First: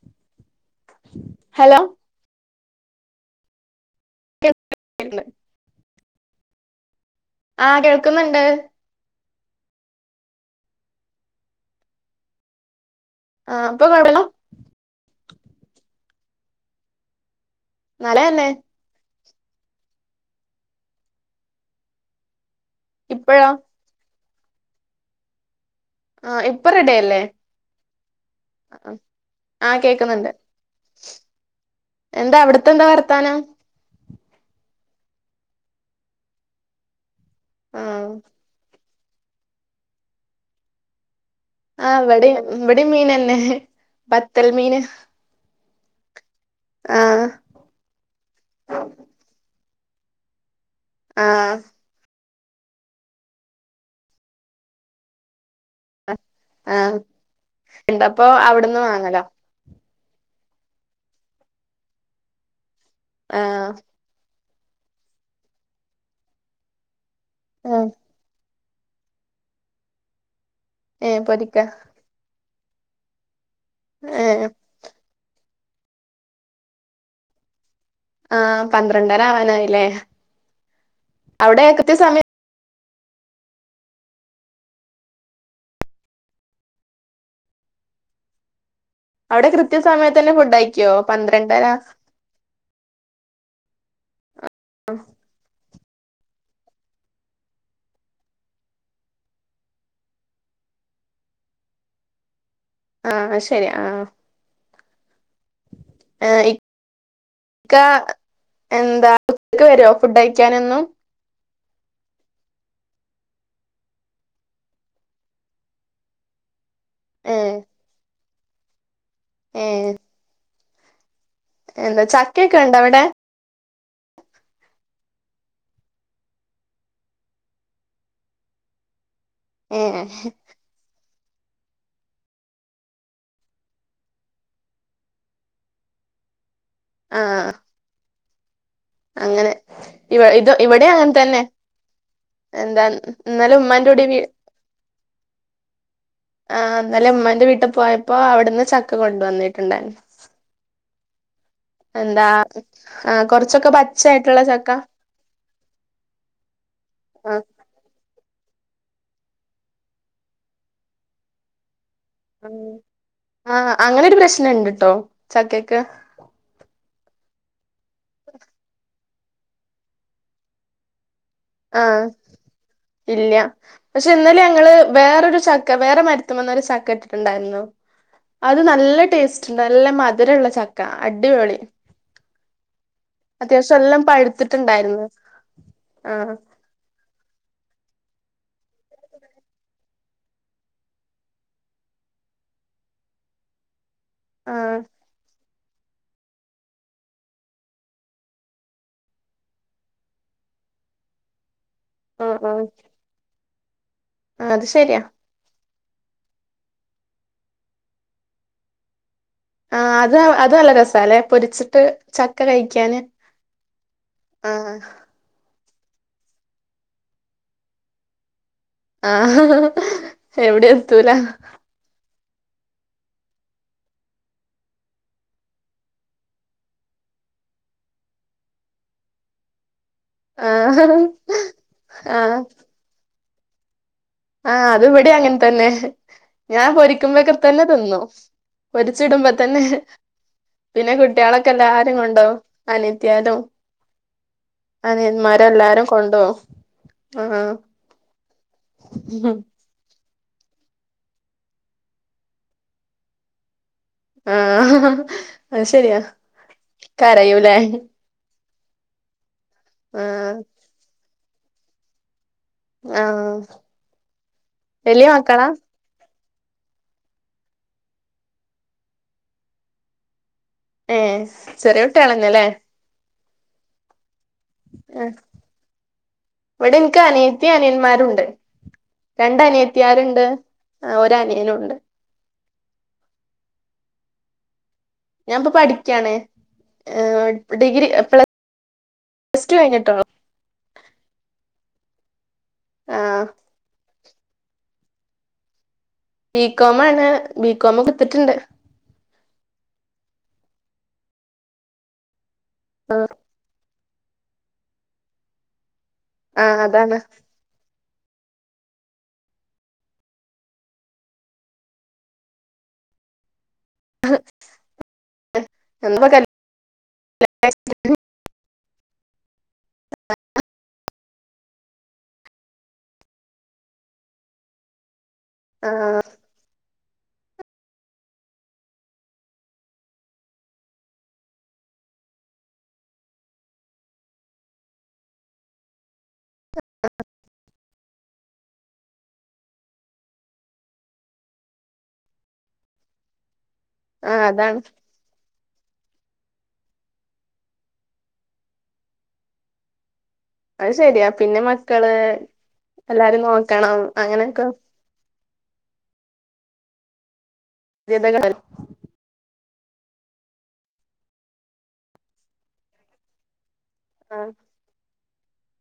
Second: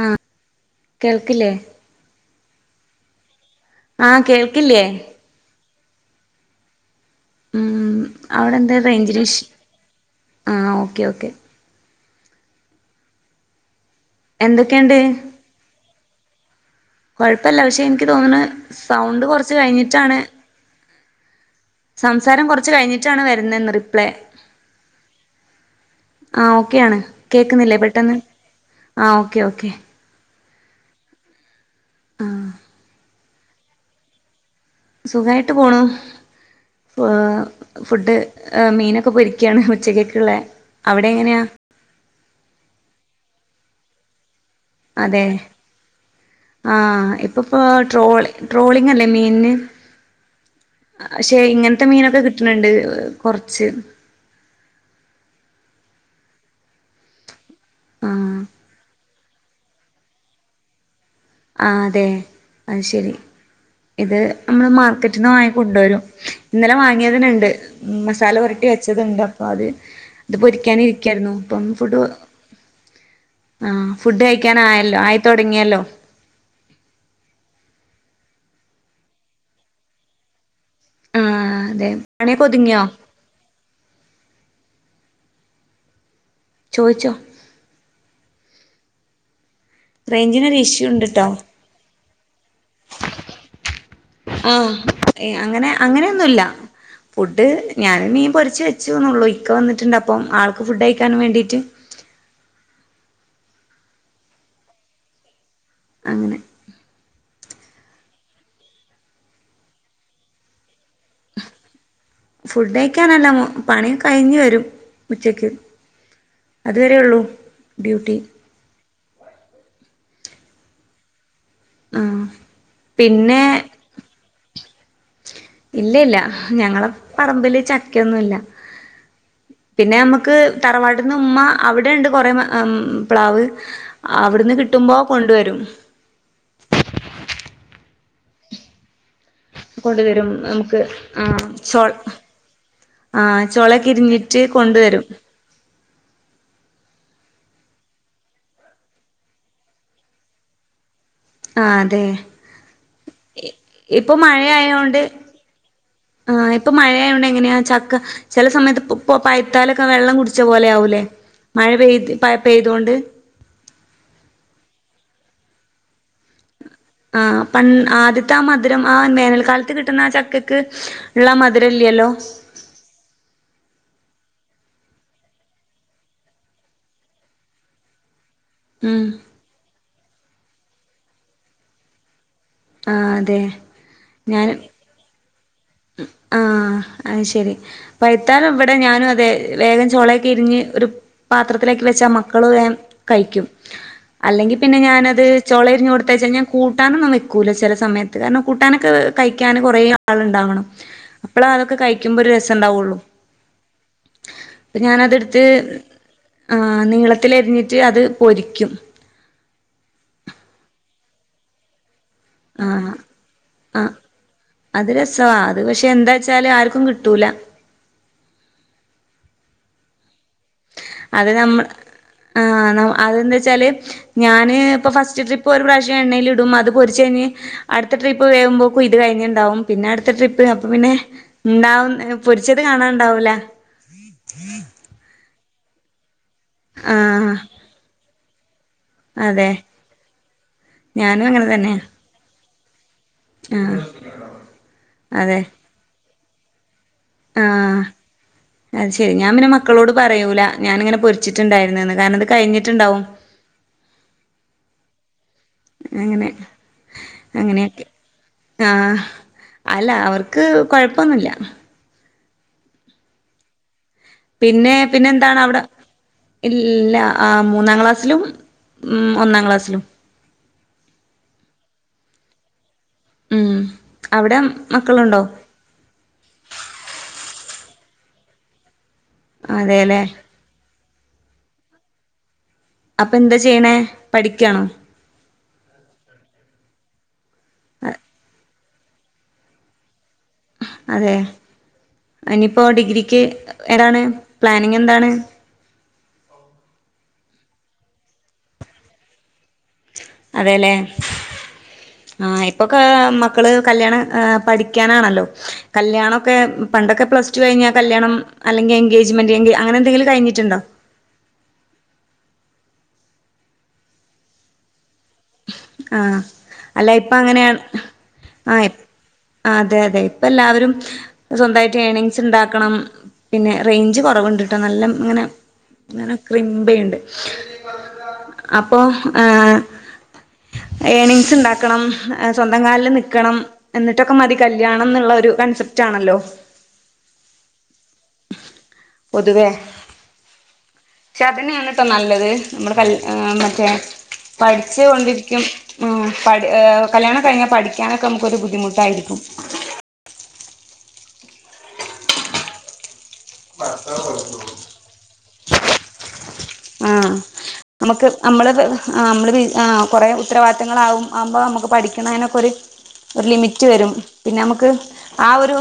ആഹ് കേൾക്കില്ലേ? ഹലോ ആഹ് കേൾക്കില്ലേ? ന്ന് ആഹ് കേൾക്ക്ന്ന്ണ്ട് റേഞ്ചിന്റെ ഇഷ്യൂ ആ ഓക്കെ ഓക്കെ ആഹ് ഇപ്പൊ കെയപ്പല്ലോ എന്തൊക്കെണ്ട് കൊഴപ്പല്ല പക്ഷേ എനിക്ക് തോന്നണ് നല്ലതന്നെ സൗണ്ട് കൊറച്ച് കഴിഞ്ഞിട്ടാണ് സംസാരം കുറച്ച് കഴിഞ്ഞിട്ടാണ് ഇപ്പഴോ വരുന്നെന്ന് റിപ്ലൈ ആ ഓക്കെയണ് കേൾക്കുന്നില്ലേ പെട്ടെന്ന് ആഹ് ഓക്കെ ഓക്കെ ആഹ് കേക്കുന്നുണ്ട് എന്താ അവിടുത്തെ എന്താ വർത്താനം സുഖായിട്ട് പോണു ആ ഫുഡ് മീനൊക്കെ പൊരി ക്കാണ് ഉച്ചകൾക്കുള്ളെ അവിടെ എങ്ങനെയാ ആ ഇവിടെ ഇവിടെ മീൻന്നെ ബത്തൽ മീന് അതെ ആ ഇപ്പപ്പ ട്രോ ട്രോളിങ് അല്ലേ മീന് ആ പക്ഷെ ഇങ്ങനത്തെ മീനൊക്കെ കിട്ടണണ്ട് കുറച്ച് ആഹ് എന്താപ്പോ ആഹ് അവിടുന്ന് വാങ്ങലോ ആ അതെ അയ് ശരി ആ ഇത് നമ്മള് മാർക്കറ്റിൽ നിന്ന് വാങ്ങിക്കണ്ട വരും ഇന്നലെ വാങ്ങിയതിനെ ഇണ്ട് ആ ഇമ്മ മസാല പുരട്ടി വെച്ചതുണ്ട് അപ്പൊ അത് ഇത് പൊരിക്കാന ഏ ഇരിക്കായിരുന്നു പൊരിക്ക ഇപ്പം ഫുഡ് ആഹ് ഫുഡ് ഏ കഴിക്കാൻ ആയല്ലോ ആയി തുടങ്ങിയല്ലോ ആഹ് പന്ത്രണ്ടര ആവാനായില്ലേ ആ അവിടെ അതെ കൃത്യ സമയം പണി ഒതുങ്ങിയോ ചോയ്ച്ചോ? അവ്ടെ കൃത്യ സമയത്ത് തന്നെ ഫുഡ് റേഞ്ചിനൊരു ഇഷ്യൂ കയിക്കിയോ ഉണ്ട്ട്ടോ പന്ത്രണ്ടര? ആഹ് ഏ അങ്ങനെ അങ്ങനെയൊന്നുല്ല. ഫുഡ് ഞാനും മീൻ പൊരിച്ച് വെച്ചു ന്നൊള്ളൂ. ഇക്ക വന്നിട്ടുണ്ട് അപ്പം ആൾക്ക് ഫുഡ് കയ്ക്കാൻ വേണ്ടിട്ട്. ആഹ് ആയ് ശരി ആഹ് അങ്ങനെ ഏഹ് ഇ ക്കാ എന്താ [unintelligible] ഫുഡ് കയ്ക്കാനൊന്നും. ഫുഡയ്ക്കാനല്ല മൊ പണി കഴിഞ്ഞ് വരും ഉച്ചക്ക്. അതുവരെേ ഒള്ളൂ ഏ ഡ്യൂട്ടി. ഏഹ്. എന്താ ചക്കയ്ക്കെ ഉണ്ടോ അവിടെ? പിന്നേ. ഇല്ല ഇല്ല ഞങ്ങളെ പടമ്പില് ചക്കയൊന്നുല്ല. ഏ പിന്നെ നമ്മുക്ക് തറവാട്ട്ന്ന് ഉമ്മ അവിടെണ്ട് കുറേ അം പ്ലാവ്. അവിടുന്ന് കിട്ടുമ്പോ കൊണ്ടുവരും ആഹ് ആഹ് അങ്ങനെ. ഇവ കൊണ്ടുവരും ഇത് നമുക്ക് ഇവിടെ അങ്ങനെ തന്നെ ആഹ് ചോ എന്താ ആഹ് ഇന്നലെ ഉമ്മാന്റെ ചോളെക്കെ കൂടി വീ ഇരിഞ്ഞിട്ട്. കൊണ്ടുവരും. ആഹ് ഇന്നലെ ഉമ്മാന്റെ വീട്ടി പോയപ്പോ അവിടുന്ന് ചക്ക കൊണ്ട് വന്നിട്ടുണ്ടായിന്നു. ആ അതെ എന്താ ആ കൊറച്ചൊക്കെ ഇപ്പൊ പച്ചായിട്ടുള്ള ചക്ക. ആഹ ഇപ്പൊ മഴായോണ്ട് ആ എങ്ങനെയാ ചക്ക. ചെല സമയത്ത് പൊ പൈയ്ത്താലൊക്കെ വെള്ളം കുടിച്ച പോലെ ആകൂലേ മഴ പെയ്ത് പ ഉം പെയ്തോണ്ട് ആ അങ്ങനെരു പ്രശ്നണ്ട് ട്ടോ ചക്കയ്ക്ക്. ആഹ് പൺ ആദ്യത്തെ ആ മധുരം ആ വേനൽക്കാലത്ത് കിട്ടുന്ന ആ ചക്കക്ക് ഉള്ള മധുരം. ആഹ് ഇല്ല്യ. പക്ഷെ ഇന്നലെ ഞങ്ങൾ വേറൊരു ചക്ക വേറെ മരത്തിമ്മന്നൊരു ചക്ക ഇട്ടിട്ടുണ്ടായിരുന്നു. അത് നല്ല ഉം ടേസ്റ്റ് ഉണ്ട് നല്ല മധുരള്ള ചക്ക അടിപൊളി. ആ അതെ അത്യാവശ്യം അല്ലാം ഞാൻ പഴുത്തിട്ടുണ്ടായിരുന്നു ആഹ്. ആ ശരി പഴുത്താലും വ്ടെ ഞാനു അതെ വേഗം ചൊളൊക്കെ ഇരിഞ്ഞ് ഒരു പാത്രത്തിലേക്ക് വെച്ചാ മക്കൾ വേം കഴിക്കും അല്ലെങ്കി പിന്നെ ആഹ് ഞാനത്. ചൊളരിഞ്ഞ് കൊടുത്തേച്ച് കഴിഞ്ഞാൽ കൂട്ടാനൊന്നും വെക്കൂല്ല ചില സമയത്ത് കാരണം കൂട്ടാനൊക്കെ കഴിക്കാന് കുറേ ആള് ഉണ്ടാവണം. അപ്പള അതൊക്കെ കഴിക്കുമ്പോ ഒരു ആഹ് രസം ആഹ് ണ്ടാവൊള്ളു അത് അപ്പൊ ശരിയാ ഞാനതെട്ത് ച്ച് ആഹ് നീളത്തിൽ അരിഞ്ഞിട്ട് അത് പൊരിക്കും. ആഹ് അത് അത് നല്ല രസാല്ലേ പൊരിച്ചിട്ട്. ചക്ക ആഹ് കഴിയ്ക്കാന് ആഹ്. ച്ചാ അത് പക്ഷേ എന്താച്ചാൽ ആർക്കും കിട്ടൂല്ല. ആഹ് ഹ് ഹ് അത് നമ്മ ആ അത് എന്താച്ചാല്. ഞാന് ഇപ്പോ ഫസ്റ്റ് ട്രിപ്പ് ഒരു പ്രാവശ്യം എണ്ണയിൽ ഇടും അത് പൊരിച്ച് കഴിഞ്. അടുത്ത ട്രിപ്പ് വേവുമ്പോയക്കും ഇത് കഴിഞ്ഞിണ്ടാവും. പിന്നെ അടുത്ത ട്രിപ്പ് അപ്പൊ ആഹ് പിന്നെ ഇണ്ടാവും എ ആഹ് പൊരിച്ചത് കാണാണ്ടാവൂല. ആഹ് അത് ഇവടി അങ്ങന തന്നെ. ഞാൻ ആഹ് പൊരിക്കുമ്പോകട തന്നെ തിന്നും പൊരിച്ചിടുമ്പോ അതെ തന്നെ. പിന്നെ ഞാനും അങ്ങനെ കുട്ട്യോളൊക്കെ തന്നെയാ എല്ലാരും കൊണ്ടോവും. അനിയത്തി തും ആഹ് അതെ അനിന്മാരും എല്ലാരും കൊണ്ടോവും. ആഹ് അഹ് അത് ശരി ഞാൻ പിന്നെ മ മക്കളോട് പറയൂല ഞാനിങ്ങനെ പൊരിച്ചിട്ടുണ്ടായിരുന്നൂന്ന് കാരണം അത് കഴിഞ്ഞിട്ടുണ്ടാവും. ആഹ് അത് ശരിയാ അങ്ങനെ കരയൂലേ. അങ്ങനെയൊക്കെ ആഹ് അല്ല ആഹ് അവർക്ക് കൊഴപ്പൊന്നുല്ല. ആഹ്. പിന്നെ പിന്നെ വലിയ എന്താണ് മക്കളാ അവിടെ. ഇല്ല ആഹ് മൂന്നാം ക്ലാസ്സിലും ഉം ഒന്നാം ക്ലാസ്സിലും. ഏ ചെറിയ കുട്ട്യേളഎന്നേല്ലേ. ഉം അവിടെ ആഹ് മക്കളുണ്ടോ. ഇവിടെ എനിക്ക് അനിയത്തി അനിയന്മാരുണ്ട് രണ്ട് അതെല്ലേ അനിയത്യരിണ്ട്. ആ ഒരു അനിയനുണ്ട്. അപ്പൊ എന്താ ചെയ്യണേ പഠിക്കാണോ. ഞാൻപ്പൊ പഠിക്കാണ് ഡിഗ്രി പ്ല സ് ടു കഴിഞ്ഞിട്ടൊള്ളു. അതെ ഇനിയിപ്പോ ഡിഗ്രിക്ക് ആഹ് ഏതാണ് പ്ലാനിങ് എന്താണ്. ബികോം ആണ് ബികോം എടുത്തിട്ടുണ്ട്. അതെല്ലേ ആഹ് ഇപ്പൊ കൊറച്ച് ആഹ്. മക്കൾ കല്യാണ് എ പഠിക്കാനാണല്ലോ കല്യാണൊക്കെ ആഹ് അതാണ് പണ്ടൊക്കെ പ്ല. പ്ലസ് ടു കഴിഞാൽ കല്യാണം അല്ലെങ്കി എഗേജ്മെന്റ് അങ്ങനെ എന്തങ്കിലും കഴിഞ്ഞിട്ടുണ്ടോ. അഹ്. ആഹ് അല്ല ഇപ്പ അങ്ങനെ ആഹ. അതെ അതെ ഇപ്പ എല്ലാവരും. സ്വന്തായിട്ട് ഏർണിങ്സ്ണ്ടാക്കണം പിന്നെ റേഞ്ച് കൊറവിണ്ട്ട്ടോ നല്ല ഇങ്ങനെ. ആഹ് ഇങ്ങനെ ക്രിമ്പയിണ്ട് അപ്പൊ ഏഹ് ഏണിങ്സ് ഇണ്ടാക്കണം സ്വന്തം കാലിൽ നിൽക്കണം എന്നിട്ടൊക്കെ മതി കല്യാണംന്നുള്ള ഒരു കൺസെപ്റ്റ് ആണല്ലോ [unintelligible] പൊതുവേ പക്ഷേതനെയാണ് ട്ടോ നല്ലത് നമ്മുടെ കല് മറ്റേ ആഹ് പ അതാണ് കൊണ്ടിരിക്കും ഉം കല്യാണം കഴിഞ്ഞാൽ പഠിക്കാനൊക്കെ നമുക്കൊരു ബുദ്ധിമുട്ടായിരിക്കും അത് ശരിയാ പിന്നെ മക്കള് എല്ലാരും നോക്കണം അങ്ങനെയൊക്കെ ആഹ് പ്പൊ നമുക്ക് ബാധ്യതകൾ നമ്മളെ ആ നമ്മള് ആ കൊറെ ഉത്തരവാദിത്തങ്ങള് ആവും ആവുമ്പോ നമുക്ക് പഠിക്കണെനൊക്കൊരു ഒരു ലിമിറ്റ് വരും ആഹ് പിന്നെ നമുക്ക് ആ ഒരു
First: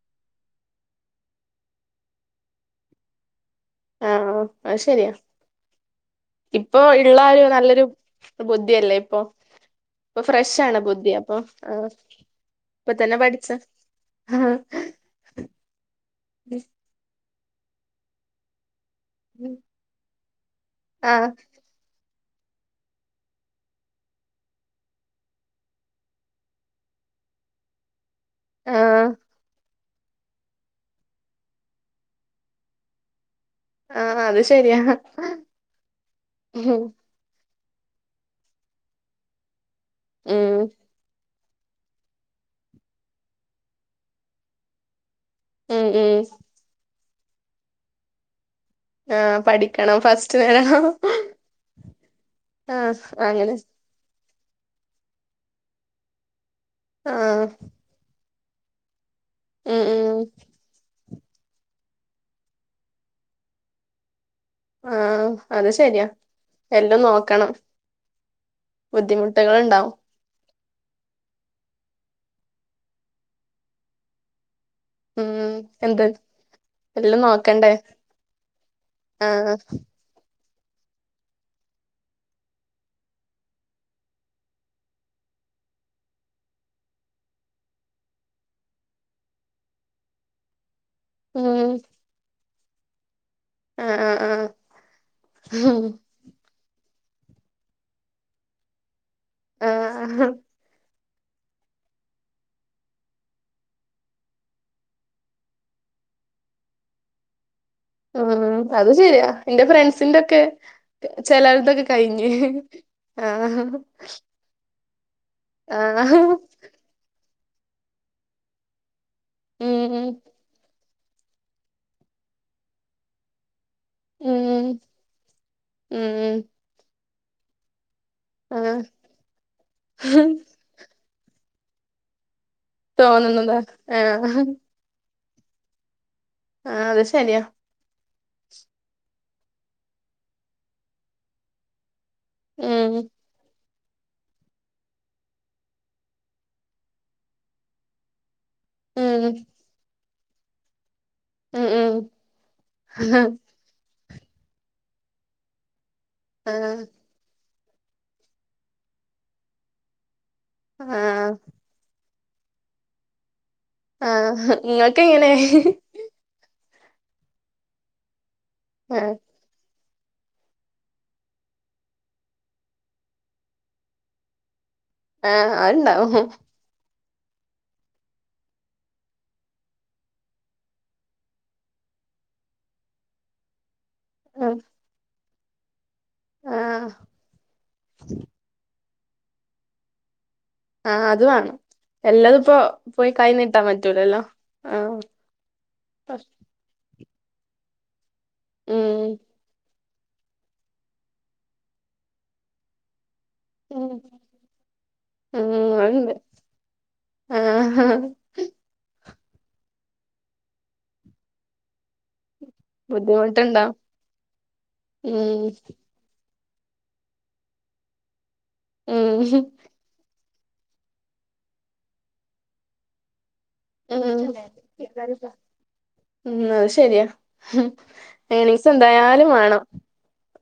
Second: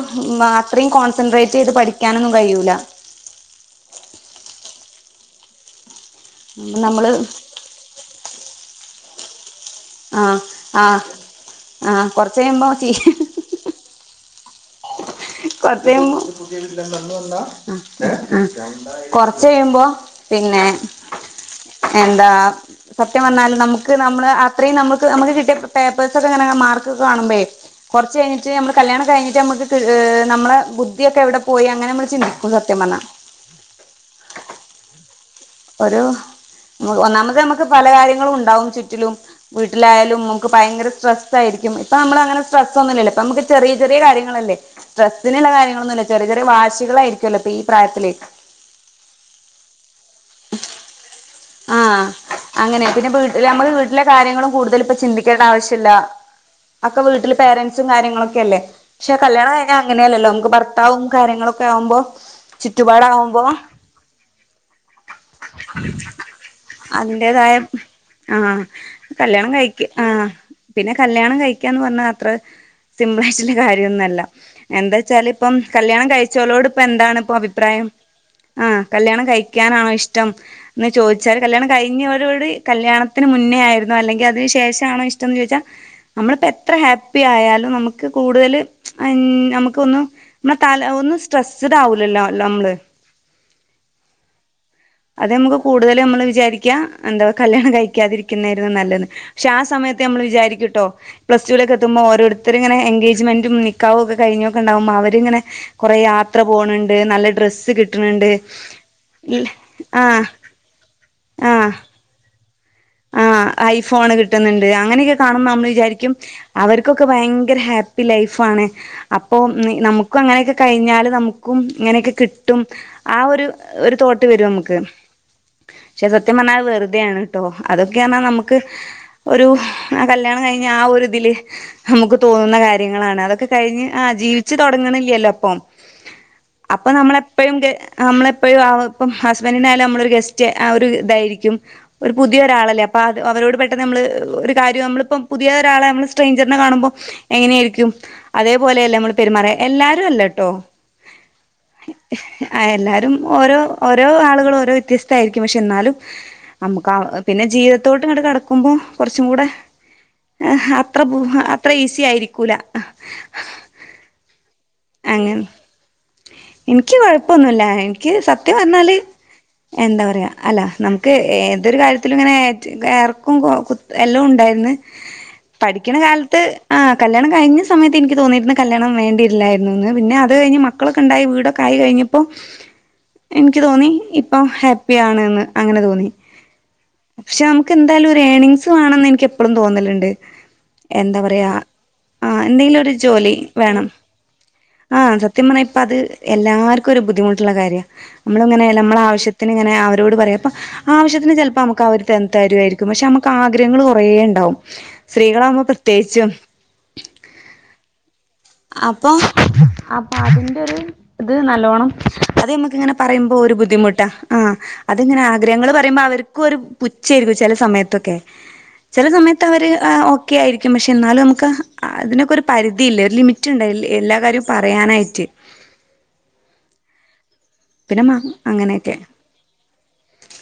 അത്രയും കോൺസെൻട്രേറ്റ് ചെയ്ത് പഠിക്കാനൊന്നും കയൂല ആഹ് അത് ശരിയാ നമ്മള് ഇപ്പൊള്ള ഒരു നല്ലൊരു ബുദ്ധിയല്ലേ ഇപ്പൊ ഇപ്പൊ ആഹ് ഫ്രഷാണ് ആഹ് ബുദ്ധി അപ്പൊ ആ ആഹ് കൊറച്ച് കഴിയുമ്പോ ഇപ്പൊ തന്നെ പഠിച്ച ആഹ് കൊറച്യമ്പോ കൊറച്ചഴിയുമ്പോ പിന്നെ ആഹ് എന്താ സത്യംപറഞ്ഞാല് നമുക്ക് നമ്മള് അത്രയും നമുക്ക് നമുക്ക് കിട്ടിയ പേപെഴ്സൊക്കെങ്ങനെ മാർക്കൊക്കെ കാണുമ്പഴേ കൊറച്ച്ഴിഞ്ഞട്ട് ആഹ് നമ്മള് കല്യാണം കഴിഞ്ഞിട്ട് നമുക്ക് നമ്മളളെ ബുദ്ധിയൊക്കെ എവിടെ പോയി അങ്ങനെ അമ്മൾ ചിന്തിക്കും സത്യം പറഞ്ഞ ആഹ് അത് ശെരിയാ ഒരു ഒന്നാമത് നമുക്ക് പല കാര്യങ്ങളും ഉണ്ടാവും ചുറ്റിലും വീട്ടിലായാലും നമുക്ക് ഉം ഭയങ്കര സ്ട്രെ സായിരിക്കും ഇപ്പ അമ്മൾഅങ്ങന സ്ട്രസൊന്നുല്ലലോ ഇപ്പ നമുക്ക് ചെറിയ ചെറിയ കാര്യങ്ങളല്ലേ സ്ട്രെസിനുള്ള ഉം കാര്യങ്ങളൊന്നുല്ല ഉം ചെറിയ ചെറിയ വാശികളായിരിക്കല്ലോ ഇപ്പ ഈ പ്രായത്തിലേ ആഹ് പഠിക്കണം ഫസ്റ്റ് നേടണം ആഹ് അങ്ങനെ ആഹ് പിന്നെ വീട്ട അങ്ങനെ നമ്മള് വട്ടിലെ കര്യങ്ങളും കൂടുതൽപ്പൊ ചിന്തിക്കേണ്ട ആവശ്യല ആക്കോ വീട്ടിലെ ആഹ് പേരെന്റ സും കാര്യങ്ങളൊക്കെല്ലേ പക്ഷെ കല്യാണംകയിഞ്ഞ ഉം ഉം അങ്ങനെയലല്ലോ നമുക്ക് ഭ ത്താവും കാര്യങ്ങളൊക്കെ ആവുമ്പോ ചുറ്റുപാടാവുമ്പ ആഹ് അത് ശരിയാ എല്ലാം നോക്കണം അതിന്റതായ ആഹ് കല്യാണം ബുദ്ധിമുട്ടുകൾ കയിക്ക് ഉണ്ടാവും ആഹ് പിന്നെ കല്ല്യാണം കഴിക്കാന്ന് പറഞ്ഞാ അത്ര സിമ്പിളായിട്ട്ള് കാര്യന്നല്ല എന്തച്ചാൽപ്പം ഉം എന്ത് കല്യാണംകഴിചോലോട്പ്പം എല്ലാം എന്താണ്പ്പൊ നോക്കണ്ടേ അഭിപ്രായം ആ കല്യാണം ആഹ് കഴിക്കാനാണോ ഇഷ്ടം എന്ന് ചോദി അച്ചാ കല്യാണം കഴിഞ്ഞലോഡ് കല്യാണത്തിന് മുന്നേ ആയിരുന്നോ അല്ലെങ്കി അതിനു ശേഷ ആണോ ഇഷ്ടംന്ന ചോച്ചാൽ. നമ്മളിപ്പോ എത്ര ഹാപ്പി ആയാലും നമുക്ക് കൂടുതല് അ ന് നമക്കന്ന് ന തലഒന്ന് ഉം സ്ട്രസ്ട് ആവൂല്ലലോ ലമ്ള് ആഹ് ആഹ് അതമ്മക്ക് കൂ ആഹ് നമ്മൾവിചാരിക്ക എന്തകല്യാണം കഴിക്കാതിരിക്കുന്നായിരുന്നുനല്ലത്. ക്ഷെ ആസമയത്ത്മ്മൾ ആഹ് വിചാരിക്കുട്ടോ പ്ലസ്റ്റൂലകത്തുമ്പോ ഓരുത്തര്ങ്ങന എൻഗജ്മെന്റും നിക്കാഹ് ഒക്കെ ഴിഞ്ഞൊക്കെ ണ്ടാവുമ്പോ ക്കണ്ടാവുമ്പോഅവരിങ്ങനേ കുറെ യാത്രപോണ് ണ്ട് നല്ലഡ്രസ്സ് കി ഉം അത് ശരിയാ എന്റെ ആഹ് ഫ്രണ്ട്സിന്റെൊക്കെ ആഹ് ചിലരുതൊക്കെ കഴിഞ്ഞ് ആഹ് ഐഫോണ് കിട്ട്ന്ന്ണ്ട്. അങ്ങനെക്കെ കാണ്ന്നമ്മള് വിചാരിക്യും ആഹ് അവർക്കൊക്കെ ഭയങ്കര ഹാപ്പി ലൈഫാണ്. അപ്പോ ഉം മ് നമുക്കും അങ്ങനെക്കെ കഴിഞ്ഞാല് നമു ക്കും ഇങ്ങനെക്കെ കിട്ടും. ആ ഒരു ഒരു തോട്ട് വരും ഉം അമ്മക്ക്. ക്ഷെ സത്യം ഉം പറഞ്ഞാ അഹ് വെറുതെയാണ് ട്ടോ. അതൊക്കെന്നാ നമ്മക്ക് ആഹ് ഒരു അ കല്യാണം കഴിഞ്ഞആ ഒരിതിൽ നമ്മക്ക് തോന്നുന്ന കാര്യ ര്യങ്ങളാണ്. അതൊക്കെകഴിഞ് ആഹ് ജീവിച്ച് തൊടങ്ങ്ണ്ല്യല്ലോ പ്പം ആഹ് അപ്പൊ അത് നമ്മള് ശരിയാ എപ്പഴും ഗേ അ നമ്മളെപ്പോഴുംഅവ പ്പം ഹസ്ബൻഡിനായാലും നമ്മളൊരു ഗസ്റ്റ് ആഹ് ഒരു തായിരിക്യും. പുതിയൊരാളല്ലേ ഉം അപ്പ ആഹ് ത് അവരോട് പെ പെട്ടന്ന് നമ്മള് ഒരു കാര്യം നമ്മളിപ്പം പുതിയ രാളെ നമ്മള് സ്ട്രെഞ്ചറിനെ കാണുമ്പോ എങ്ങനെയിരിക്യും. അതേപോലെയല്ലേ നമ്മള് ഉം പെരുമാറ. എല്ലാവാരും അല്ലട്ടോ. ഉം ഉം ഹ് ഹ് ആഹ് എല്ലാരും ഓരോ ഓരോ ആളുകളും ഓരോ വ്യത്യസ്തായിരിക്യും. പക്ഷെ എന്നാലും. ആഹ് ഹ് പിന്നെ ജീവിതത്തോട്ടുങ്ങട്ട് കടക്കുമ്പോ കൊറച്ചും കൂടെ ഹ് ഹ അത്ര പു ആഹ് അ ത്ര ഈസി ആയിരിക്കൂല. ഹ് ഹ ആഹ് ഇങ്ങൾക്കെങ്ങനെ? ഇൻക്കി കൊഴപ്പൊന്നുല്ല. ഇൻക്കി സത്യം പർഞ്ഞാല് ആഹ് എന്താപറയാ അല്ല നമുക്ക് ഏതൊരു കാര്യത്തിലും ങ്ങനെ ഏ ക് റ്റ് എർക്കും കൊ കു ത് എല്ലുണ്ടായിര്ന്ന്. ആഹ് പഠിക്യണ അത്ണ്ടാവും കാൽത്ത്. ആഹ് കല്യാണം കഴിഞ്ഞ സമയത്ത് ഇന്ക്കി തോന്നിര്ന്ന് കല്യാണം വേണ്ടില്ലായിരുന്നുന്ന്. പിന്നെ അത് കഴിഞ്ഞ് മ ക്കളൊക്കെ ണ്ടായി വീടൊക്കായി കഴിഞ്ഞപ്പോ എനിക്ക് തോന്നി ഇപ്പൊ ഹാപ്പിയാണ്ന്ന്. അങ്ങനതോന്നി. ആഹ് ക്ഷെ നമുക്ക് എന്തായാലും ഒരു ഏണിങ്സ് വേണന്ന് എനിക്ക് എപ്പളും തോന്നലുണ്ട്. ആഹ് അത് എന്തപറയാ വേണം ആഹ് എല്ലതുപ്പോ എന്തെങ്കിലൊരു പോയി കൈ ജോലി നീട്ടാൻ വേണം പറ്റൂലല്ലോ ആഹ് സ ത്യംപറഞ്ഞാ പ്പത് എല്ലാർക്കൊരു ബുദ്ധിമുട്ടുള്ള കാര്യ. മ്മളിങ്ങനെ ല്ല നമ്മള ഉം ആശ്യത്തിന്ങ്ങനെ അവരോട് പറയ. പ്പ അവശ്യത്തിന് ചിലപ്പമ്മക്ക് അവര് തൻ തരുവായിരിക്കും. ക് പക്ഷേ മ്മക്ക് ആഗ്രഹങ്ങൾ ഉം കൊറേ ണ്ടാവും. ഉം സ്ത്രീകളാവുമ്പോ അത്ണ്ട് പ്രത്യേകിച്ചും. ആഹ് അപ്പൊ അതിന്റെരു ത് നല്ലോണം അതമ്മക്ക് ങ്ങനെ പറയുമ്പോ ഒരു ബുദ്ധിമുട്ടുണ്ടോ ബുദ്ധിമുട്ടാ. ആഹ് അത്ങ്ങനെ ഉം ആഗ്രഹങ്ങൾ പറയുമ്പോ അവര് ക്കൊരു പുഛായിരിക്കും. ചെല സമയത്തൊക്കെ. ചില ഉം സമയത്ത് അവര് ഏ ഒ ക്കെയിരിക്യും. പക്ഷെ എന്നാലും നമുക്ക് അതിനൊക്കെ ഒരു പരിധിയില്ലേ. ഒരു ലിമിറ്റ് ണ്ടാ എല്ലാ ഉം കാര്യും പറയാനായി ഉം അഹ് ശരിയാ ഉം പിന്നെ മ ഏണിംസ് അങ്ങനെയൊക്കെ എന്തായാലും വാണം.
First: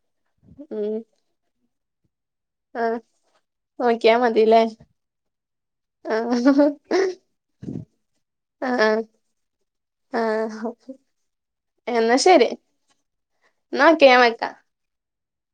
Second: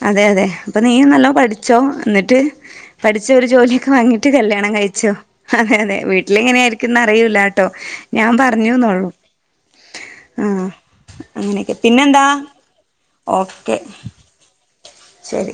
അതെ അതെ. അപ്പ നീയും നല്ലോ പഠിച്ചോ ന്നട്ട് ആഹ് പഠിച്ച് ഒരു ജോലിയൊക്കെ നോക്കിയാ വാങ്ങിട്ട് മതില്ലേ കല്യണം കഴിച്ചോ. അതെ അതെ ആഹ് വീട്ടിലെങ്ങനെയിരിക്കുംന്ന് അറിയൂലാട്ടോ. ഞാൻ ആഹ് പറഞ്ഞൂന്നൊള്ളു. ആഹ് അങ്ങനെക്കെ. എന്നാ പിന്നെന്താ. ശരി ഓക്കെ. എന്നാ ഞാൻ വെക്കാ ശരി